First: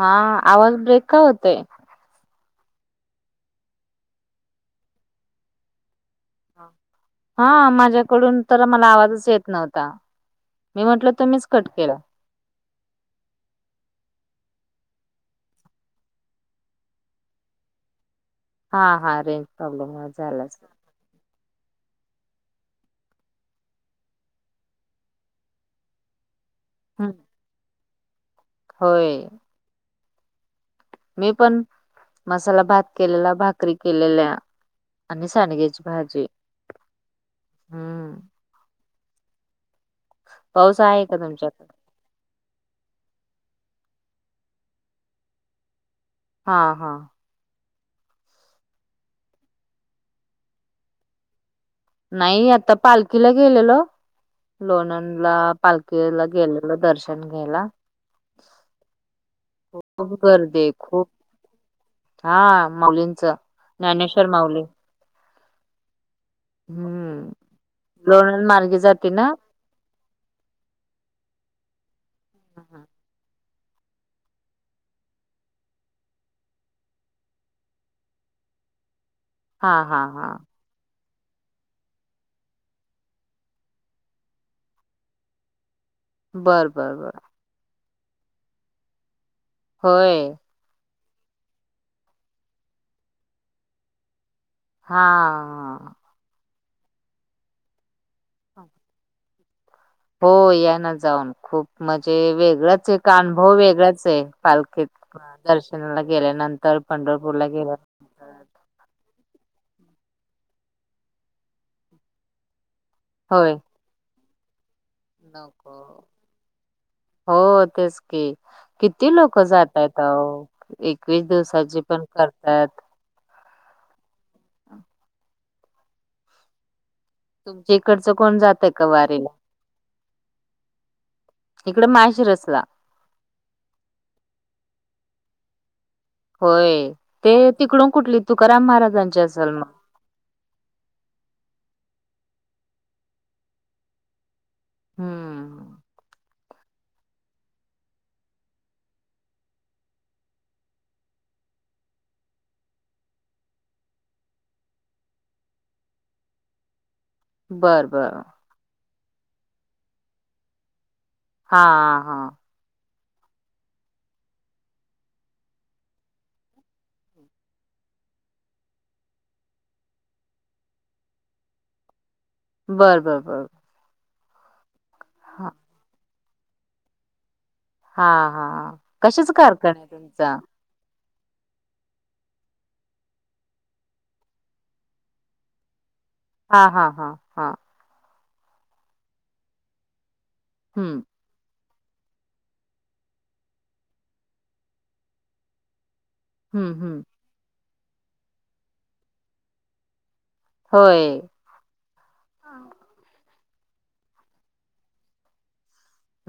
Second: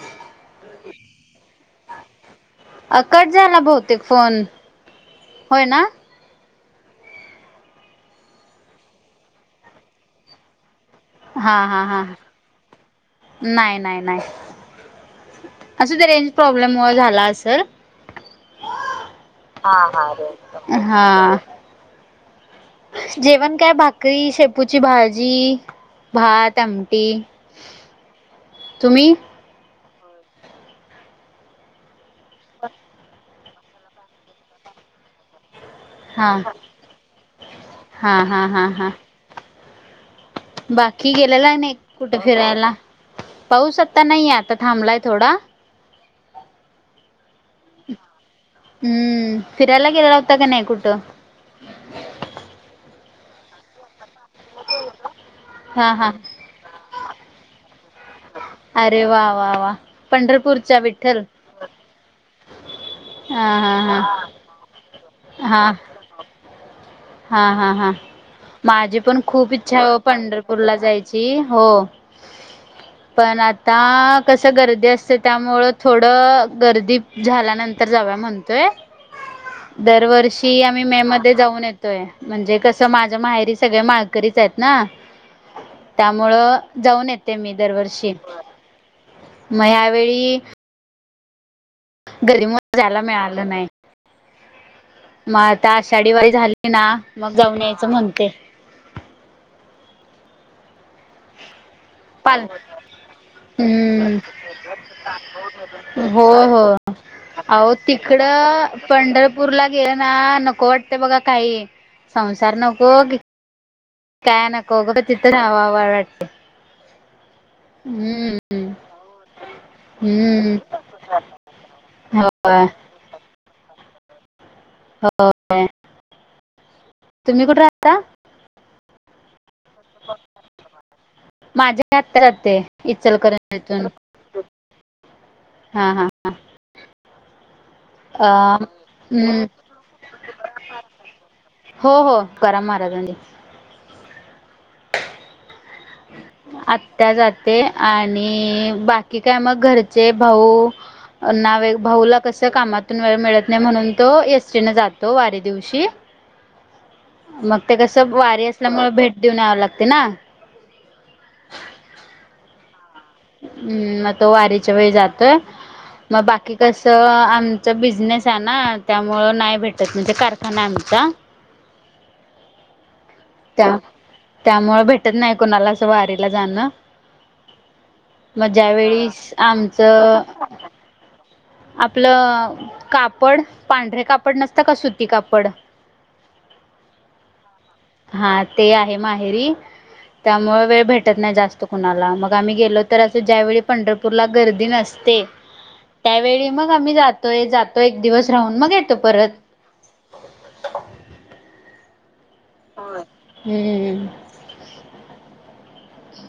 हा आवाज ब्रेक का होतय अ कट झाला बहुतेक फोन होय ना हा माझ्याकडून तर मला आवाजच येत नव्हता मी म्हंटल हा हा हा नाही नाही नाही असुदे रेंज प्रॉब्लेम मुळे झाला असल हा हा रेंज प्रॉब्लेम मुळे झाला अस हा जेवण काय भाकरी शेपूची भाजी भात त आमटी हम्म, तुम्ही होय मी पण मसाला भात केलेला भाकरी केलेल्या आणि सांडगेच हा हा हम्म हा हा हा पाऊस आहे बाकी का गेलेला तुमच्याकडे? नाही कुठे फिरायला पाऊस आता नाहीे आता थांबलाय थोडा हा हा हम्म फिरायला गेला होता का नाही कुठं नाही आता पालखीला गेलेलो लोणंद ला हा हा पालखीला गेल दर्शन घ्यायला अरे वा वा वा खूप गर्दी आहे पंढरपूरच्या खूप विठ्ठल हा माऊलींच हा हा ज्ञानेश्वर माऊली हा हम्म हा हा हा लोणंद मार्गे माझी जाते पण ना. खूप इच्छा आहे ओ पंढरपूरला जायची हो हम हा पण आता कसं गर्दी असतं त्यामुळं थोडं गर्दी झाल्यानंतर जावू या म्हणतोय हां, हां, हां. दरवर्षी आम्ही मे मध्ये जाऊन येतो य म्हणजे कसं माझ्या माहेरी सगळे माळकरीच आहेत ना त्यामुळं बरं, बरं, जाऊन बरं. येते मी दरवर्षी मग होय. यावेेळी गर्दीमुळ जायला मिळालं नाही. मग आता हां. आषाढी वारी झाली ना मग जाऊन यायचं म्हणते हो या ना जाऊन खूप म्हणजे पाल वेगळाच एक अनुभव वेगळाच हम्म आहे पालखीत दर्शनाचा ला गेल्यानंतर पंढरपूर ला आहो तिकडं पंढरपूरला गेलं ना नको वाटत बघा काही संसार नको होय काय नको उगंच नको हो तेच की हम्म. किती लोक जातात आहो हम्म एकवीस दिवसाची पण होय करत्यात [inaudible] तुम्ही कुठे राहता? इकडचं कोण जातय का वारीला इकडे माझी आत्या जाते माळशिरसला. इचलकरंजीतून हा हा. होय ते तिकडून कुठली अ तुकाराम महाराजांची हम्म असल म हो हो तुकाराम महाराज हम्म. आत्या जाते आणि बाकी काय म घरचे भाऊ ना वे भाऊला कसाय कामातून वेळ मिळत नाइ म्हणून तो एसटीने जातो वारी दिवशी म ते बरं, कसं बरं. वारी असल्यामुळे भेट देऊन यावं लागत ना. हा हा. हम्म म तो वारीच्या वेळी जातोय. म बाकी कसं आमचं बिझनेस हाय ना त्यामुळं नाइ भेटत म्हणजे कारखानाय आमचा बर बर बर बर. त्या त्यामुळ भेटत नाइ कोणाला असं वारीला जाणं. हां, म हां. ज्यावेळीस कशाचा आमच कारखाना आहे तुमचा? आपलं कापड पांढरे कापड नसतं का सुती कापड हा हा हा हा. हा ते आहे माहेरी त्यामुळ वेळ हं, भेटत नाइ जास्त कुणाला म आम्ही गेलो तर असं ज्यावेळी पंढरपूरला गर्दी नसते त्यावेळी म हं, आम्ही हं. जातोय जातो एक दिवस राहून मग येतो परत. होय. होय हम्म हम्म हम्म.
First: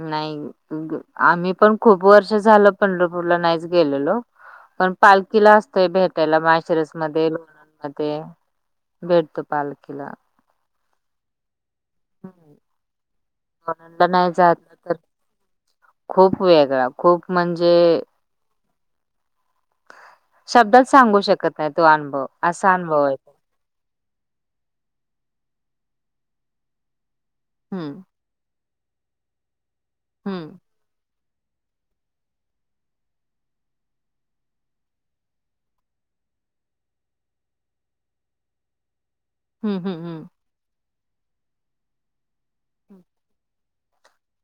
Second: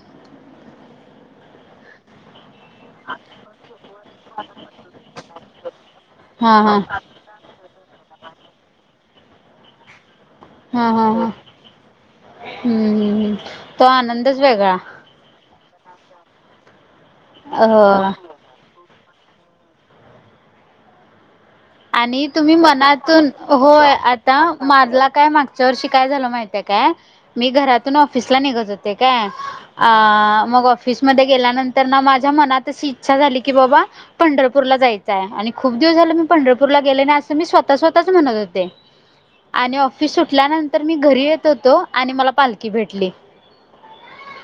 नाही आम्ही पण खूप वर्ष झालं पंढरपूरला नाहीच गेलेलो. पण पालखीला असतोय भेटायला हा हा माळशिरस मध्ये [unintelligible] भेटतो पालखिला. हा हा हा हं. हम्म हम्म तो लोणंदला नाही आनंदच जात ना, वेगळा. तर खूप वेगळा खूप म्हणजे हो शब्दात सांगू शकत नाही तो अनुभव आणि तुम्ही असा अनुभव हाय तो. मनातून होय आता माझला काय मागच्या वर्षी काय झालं माहितीये काय मी हं, घरातून ऑफिसला निघत होते काय अ हं. मग ऑ फिसमध्ये गेल्यानंतर ना माझ्या मनात अशी इच्छा झाली की बाबा पंढरपूरला जायचाय आणि खूप दिवस झालं पंढरपूरला गेली नाही अस मी स्वताः स्वताःच म्हणत होते हं, आणि हं, ऑफिस हं. सुटल्यानंत तर मी घरी येत होतो आणि मला पालखी भेटली.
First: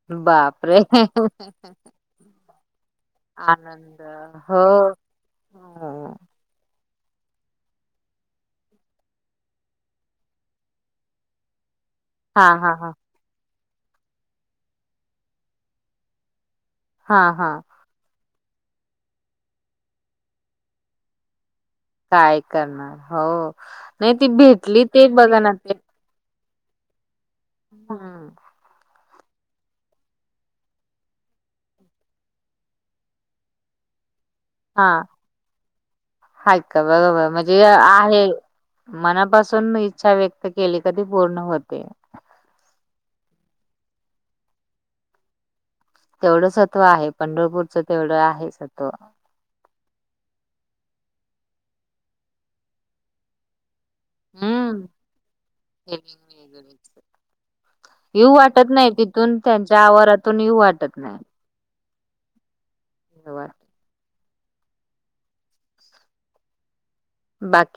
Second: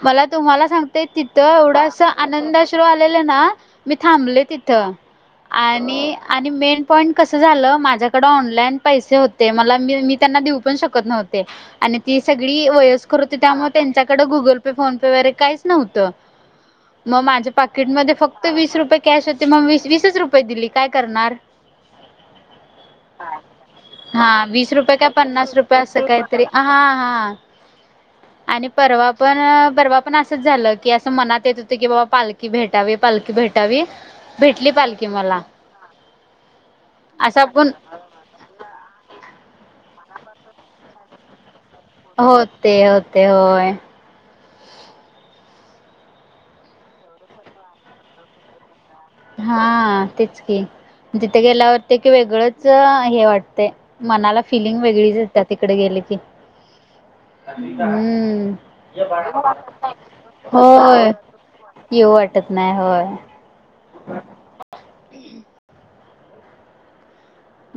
मला तुम्हाला बापरे! सांगते तिथ एवढा आनंद आ श्रू आलेले ना मी आनंद थांबले तिथं हो. आणि हो आणि मेन पण कस झालं माझ्याकड ऑनलाईन पैसे होते मला मी मी त्यांना देऊ पण शकत नव्हते. आणि ती हां, सगळी हां, हां, वयस्कर होती त्यामुळे त्यांच्याकडं गुगल पे फोन पे वगरे काहीच नव्हतं. म हां, माझ्या हां पाकिटमध्ये फक्त वीस रुपये कॅश होते म वीस वीसच रुपयेच दिले काय करणार. काय करणार हो नाइ ती हा भेटली ते बघा ना ते तरी हा हा हम्म. आणि परवा पण परवा पण असंच झालं की असं मनात येत होत की बाबा पालखी भेटावी पालखी भेटावी. भेटली हां पालखी मला. हाय का,, बरोबर, असं म्हणजे आपण आहे. मनापासून इच्छा व्यक्त केली का ती पूर्ण होते. होते, होते, होय. तेवढं सत्व आहे पंढरपूरचं, तेवढं आहे सत्व. हा तेच की, तिथे गेल्यावरती, की वेगळंच हे वाटतंय. मनाला फिलिंग हम्म. वेगळीच एत्या, तिकडे गेले की. येऊ हम्म,, वाटत नाही तिथून त्यांच्या आवारातून येऊ वाटत होय. नाही. येऊ वाटत नाही, होय. देवा. ह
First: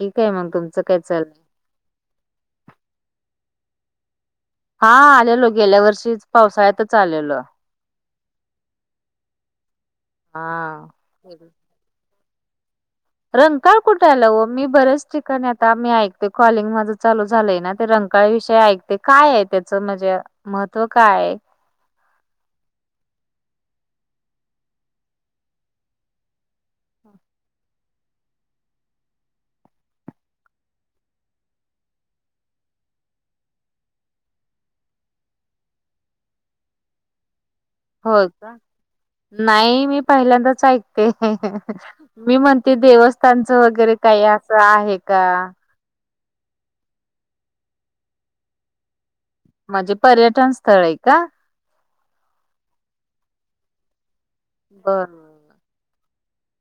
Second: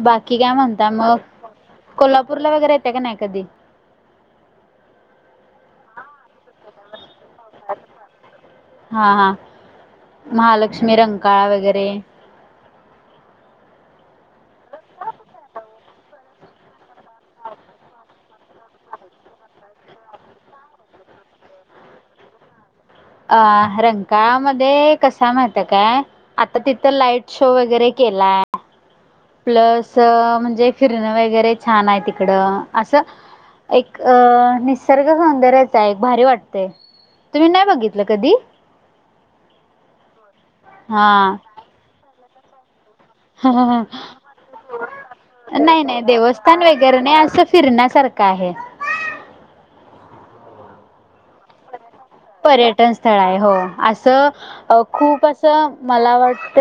बाकी काय म्हणताय मग, कोल्हापूरला वगैरे येते का नाही कधी? हा, आलेलो गेल्या वर्षी, पावसाळ्यातच आलेलो. हा, हा, हा महालक्ष्मी, रंकाळा वगैरे. रंकाळ कुठेयाला हो, मी बऱ्याच ठिकाणी, आता मी ऐकते, कॉलिंग माझं चाल झालंय ना, ते रऽ ळ्या विषय ऐकते, काय त्याचं म्हणजे महत्त्व काय? अ, रंकामध्येध्ये कस आय माहितीय काय,, आता तिथं लाईट शो वगैरे केलाय. प्लस म्हणजे, फिरणं वगैरे छान आहे तिकडं, असंऽ एक अ निसर्ग सौंदर्याचं आ, हे एक भारी वाटतेय. तुम्ही नाही बघितला? होय का, नाही मी पहिल्यांदाच ऐकते. हा मी म्हणते देवस्थानच वगैरे काही असं आहे का नाही नाही देवस् ण वगैरे नाही असं फिरण्यासारखं आहे म्हणजे पर्यटन स्थळ आहे का पर्यटन स्थळ आहे हो असं बर खूप मला वाटत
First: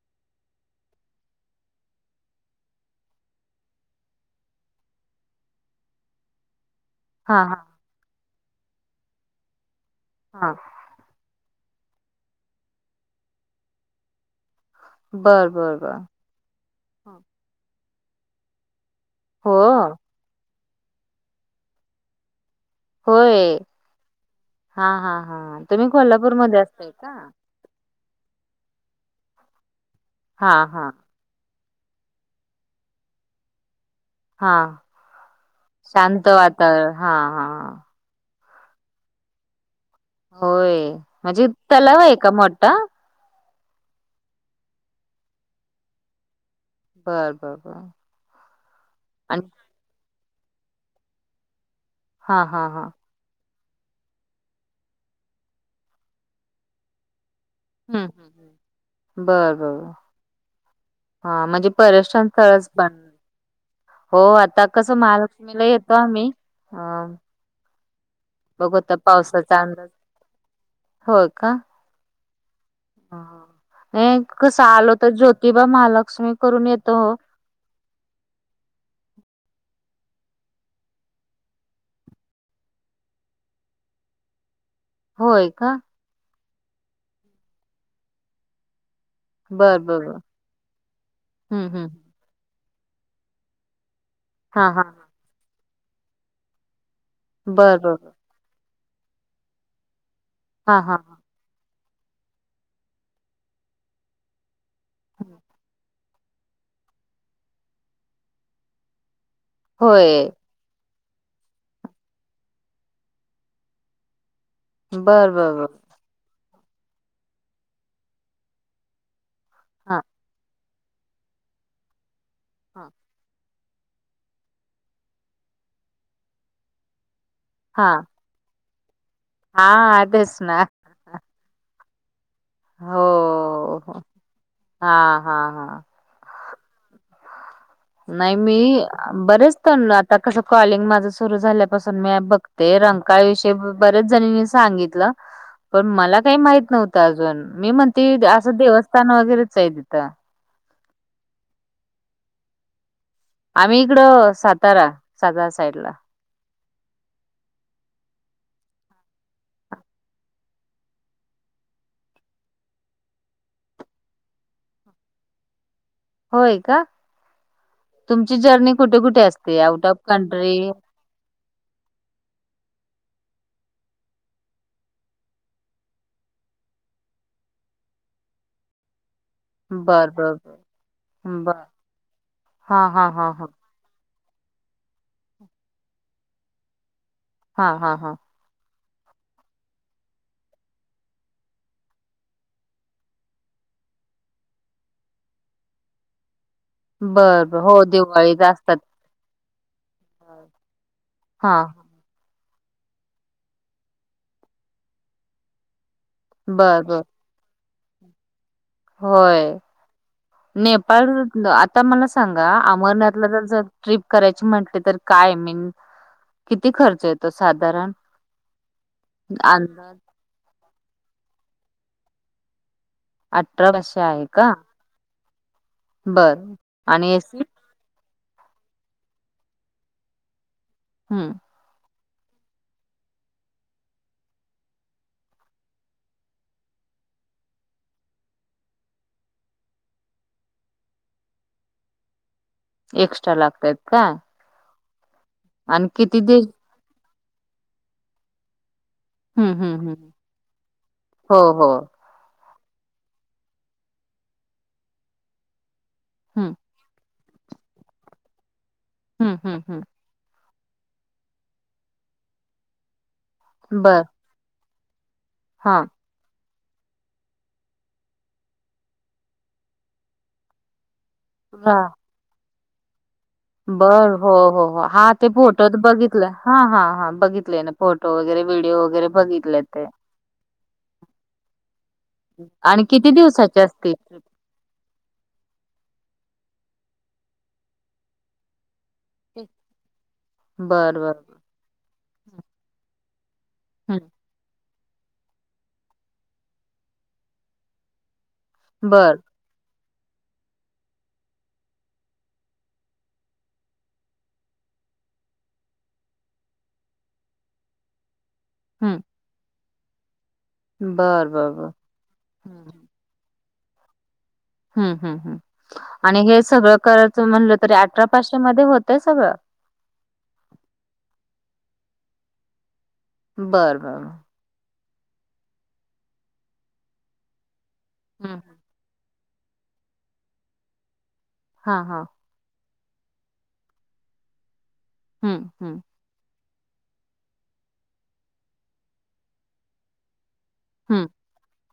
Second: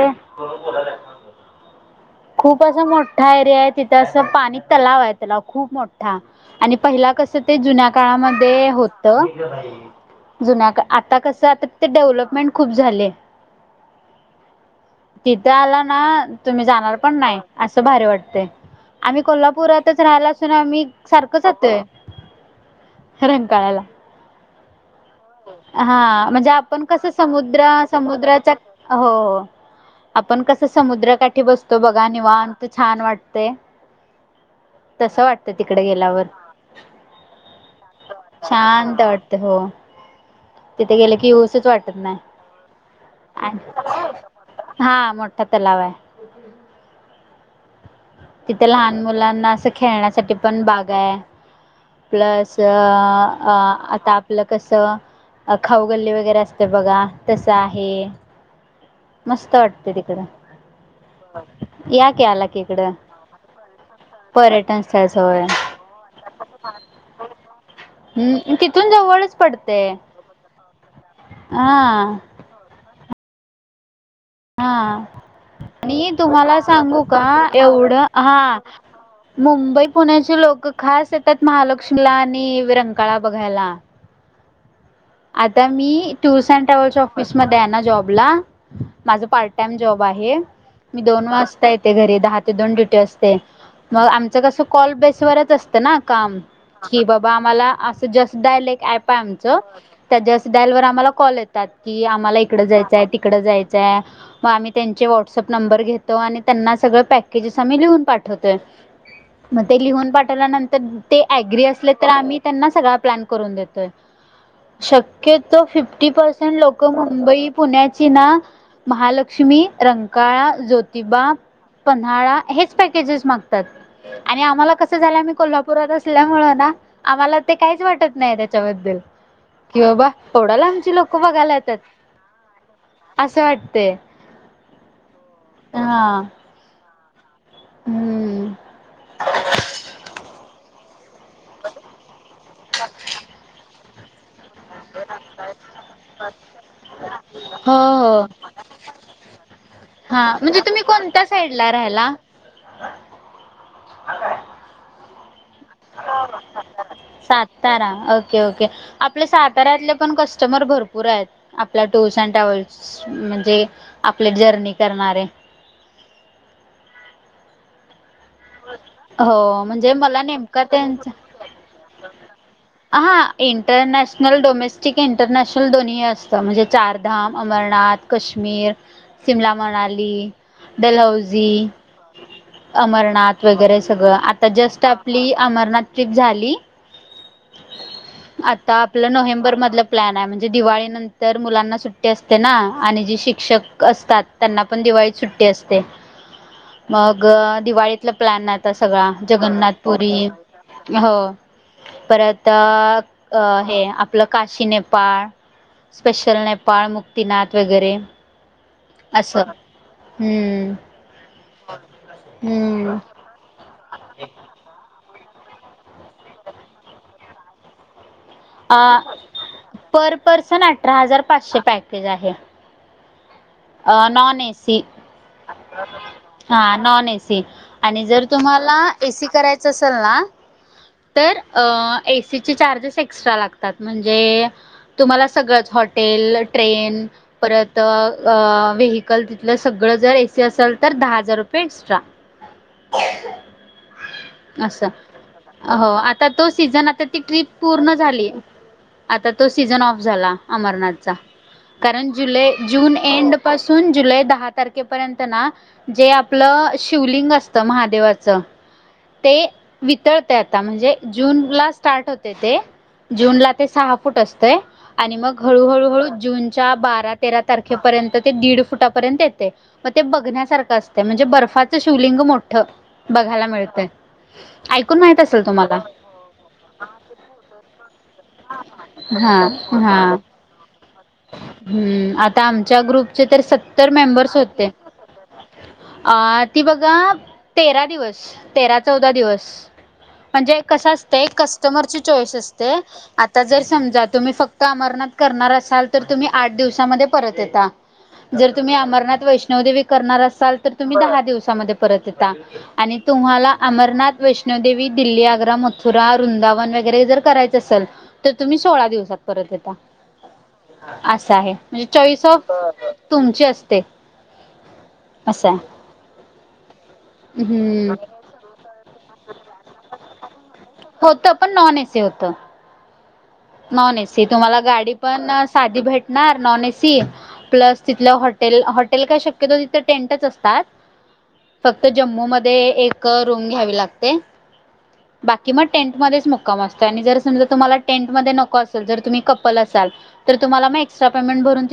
खूप असं मोठा एरिया आहे तिथं असं पाणी तलाव आहे त्याला खूप मोठ हा आणि पहिला कस हा ते हा जुन्या काळामध्ये होत हा जुन्या का आता कसं, आता तिथ डेव्हलपमेंट खूप झालेय. बर तिथे बर आला बर ना तुम्ही जाणार पण नाही असं भारी वाटते आम्ही हो कोल्हापुरातच राहायला ून आ मही सारखंचातय होय रंगकाळाला हा हा हा तुम्ही हा म्हणजे कोल्हापूरमध्ये आपण असताय कस का समुद समुद्रा हो आपण हा कस हा समुद्राकाठी बसो तो बघा निवांत तर छान वाटते हा तिकडे गेल्यावर शांत वातावरण हा हा ह शांत वाटते हो होय तिथे गेले की म्हणजे यूसच वाटत तलाव आहे नाही का मोठा आणि हा मोठा तलाव आहे बर बर बर तिथे लहान आणि मुलांना असं खेळण्यासाठी पण बाग आहे हा प्लस हा अ हा आता आपलं कसं खाऊगल्ली वगैरे असतें बघा तसं आहे हम्म हम्म बर मस्त बर वाटते तिकडं हा म्हणजे या की पर्यशन आला की स्थळच ब इकडं हो, आता पर्यटन कसं स्थळच होय महालक्ष्मीला येतो आम्ही अ हम्म! बघू तिथून आता जवळच पावसाचा अंदाज पडतय, होय का हा. हा, कसं हा आलो तर ज्योतिबा, आणि महालक्ष्मी तुम्हाला करून येतो. सांगू का एवढं हा मुंबई पुण्याचे लोक खास येतात, महालक्ष्मीला, आणि रंकाळा बघायला. होय आता का मी टूअर्स, अँड ट्रॅव्हल्स, ऑफिसमध्ये आहे ना जॉबला माझ पार्ट टाइम बर बर जॉब बर आहे, मी दोन वाजता हम्म हम्म येते घरी दहा दोन ड्युटी असते, मग आमच कस हा हा कॉल बेस वच असतं ना काम, कि बा आम्हाला बर बर बर. जस्ट डायलॉग आहे आमच, त्या जस्ट डायल हा वर हा आम्हाला कॉल येतो त की, आम्हाला इकडं जायचंय आहे, तिकडं जायचंय. मग आम्ही त्यांचे हा व्हॉट्सअप नंबर घेतो, आणि त्यांना सगळं पॅकेस आम्ही लिहून पाठवतोय. [inaudible] मग ते लिहून होय पाठवल्यानंतर, ते अग्री असले तर आम्ही त्यांना सगळा प्लॅन करून देतोय. बर बर शक्यतो बर फिफ्टी पर्सेंट लोक मुंबई पुण्याची ना महालक्ष्मी, हा रंकाळा, ज्योतिबा, पन्हाळा, हेच हा पॅकेजेस मागत आणि आम्हाला कस झालं, आम्ही कोल्हापुरात असल्यामुळ ना आम्हाला ते काहीच हा वाटत नाही त्याच्याबद्दल. किंवा हा बाबा तेच एवढ्या ना लांबची लोक बघायला यत्यात. हो असं वाटतय, हो हा हा हा. नाही हम्म मी बरेच तण आता कसं, कॉलिंग माझं सुरू झाल्यापासून मी बघते, रं काळविषयी बऱ्याच जनीनी सांगितलं पण मला काही माहित नव्हतं अजून, मी हो म्हणते हो असं देवस्थान वगैरेच आहे तिथं. हा म्हणजे तुम्ही कोणत्या साईडला राहायला? आम्ही इकड सातारा, सातारा साईडला. सातारा, ओके ओके, आपले साताऱ्यातले पण कस्टमर भरपूर आहेत. आपल्या टूर्स अँड ट्रॅव्हल्स म्हणजे आपले जर्नी करणारे. होय का? तुमची जर्नी कुठे कुठे असते? हो आउट म्हणजे ऑफ मला कंट्री नेमका [inaudible] हां, इंटरनॅशनल डोमेस्टिक इंटरनॅशनल दोन्ही असतं, म्हणजे चारधाम, अमरनाथ. कश्मीर, शिमला बर मनाली, बर बर दलहौसी बर हा हा हा अमरनाथ हा वगैरे सगळं, आता जस्ट आपली अमरनाथ ट्रिप झाली. हा हा हा. आता आपलं नोव्हेंबर मधलं प्लॅन आहे, म्हणजे दिवाळी नंतर मुलांना सुट्टी असते. ना, आणि जी शिक्षक असतात, त्यांना पण दिवाळी सुट्टी असते. [inaudible] मग बर हो दिवाळीतला दिवाळीत प्लॅन आता असतात सगळा, जगन्नाथपुरी, हो. हा परत, आपलं हे काशी नेपाळ स्पेशल बर नेपाळ, बर मुक्तीिनाथ वगैरे होय, असं हम्म नेपाळ आता मला सांगा हम्म अमरनाथ आप जर ट्रिप करायची म्हटले तर काय मीन किती खर्च येतो साधारण? अ अंदाज पर पर्सन अठरा हजार पाचशे पॅकेज आहे. अठरा पाशे अ आहे नॉन ए. का सी, बर हम नॉन आणि ए. AC C. आणि जर तुम्हाला ए सी करायचं असेल ना हम्म तर अ एसीचे चार्जेस एक्स्ट्रा लागतात म्हणजे तुम्हाला सगळंच हॉटेल, ट्रेन परत अ व्हेहिकल तिथलं सगळं जर एसी असेल तर दहा हजार रुपये एक्स्ट्रा एक्स्ट्रा लागतयत का असं हो आता दे तो सीझन आता ती ट्रिप पूर्ण झाली आता तो हम्म सीझन हम्म ऑफ हम्म झाला अमरनाथचा हो हो कारण जुलै, जून एंड पासून जुलै दहा तारखेपर्यंत ना जे हम्म आपलं शिवलिंग अस त महादेवाच ते हम्म हम्म हम्म वितळ आता म्हणजे जूनला स्टार्ट होते ते जूनला ते सहा बर फूट असतय आणि मग हळू, हा हळू, हळू जूनच्या बारा तेरा तारखे पर्यंत ते दीड फुटापर्यंत येते मग ते बघण्यासारखं अस म्हणजे वा बर्फाच शिवलिंग मोठं बघायला मिळतय बर हो, हो, हो ऐकून हा माहित ते असेल फोटोत तुम्हाला बघितलं हा, हा, हां बघितलं ना फोट फोटो वगैरे व्हिडिओ वगैरे हा बघितले ते हा हम्म आता आमच्या आणि किती ग्रुपचे तर दिवसाचे सत्तर असतील मेंबर्स होते अ ती बघा तेरा दिवस तेरा चौदा दिवस म्हणजे कस बर बर असतय कस्टमर ची चॉईस असते आता जर समजा हम्म तुम्ही फक्त अमरनाथ करणार असाल तर तुम्ही आठ दिवसामध्ये परत येता जर तुम्ही बर अमरनाथ वैष्णवदेवी करणार असाल तर तुम्ही दहा दिवसामध्ये परत येता आणि तुम्हाला अमरनाथ वैष्णोदेवी, दिल्ली, आग्रा, मथुरा, वृंदावन वगैरे जर करायच सल तर तुम्ही सोळा हम्म दिवसात परत येता बर असं बर आहे बर चॉईस ऑफ हम्म तुमची असते हम्, हम् असं आहे आणि हे सगळं करायचं म्हटलं तरी हम्म अठरा पाचशे मध्ये होतय सगळं होत पण नॉन एसी होत बर नॉन बर एसी तुम्हाला गाडी पण साधी भेटणार नॉन एसी प्लस तिथलं हम्म हॉटेल, हॉटेल काय शक्यतो तिथं टेंटच असतात हा फक्त हा जम्मू मध्ये एक रूम घ्यावी लागते हम्म बाकी मग हम्म टेंटमध्येच मुक्म असतो आणि जर समजा तुम्हाला टेंट मध्ये नको असेल जर तुम्ही कपल असाल तर तुम्हाला हम्म एक्सट्रा पेमेन्ट भरून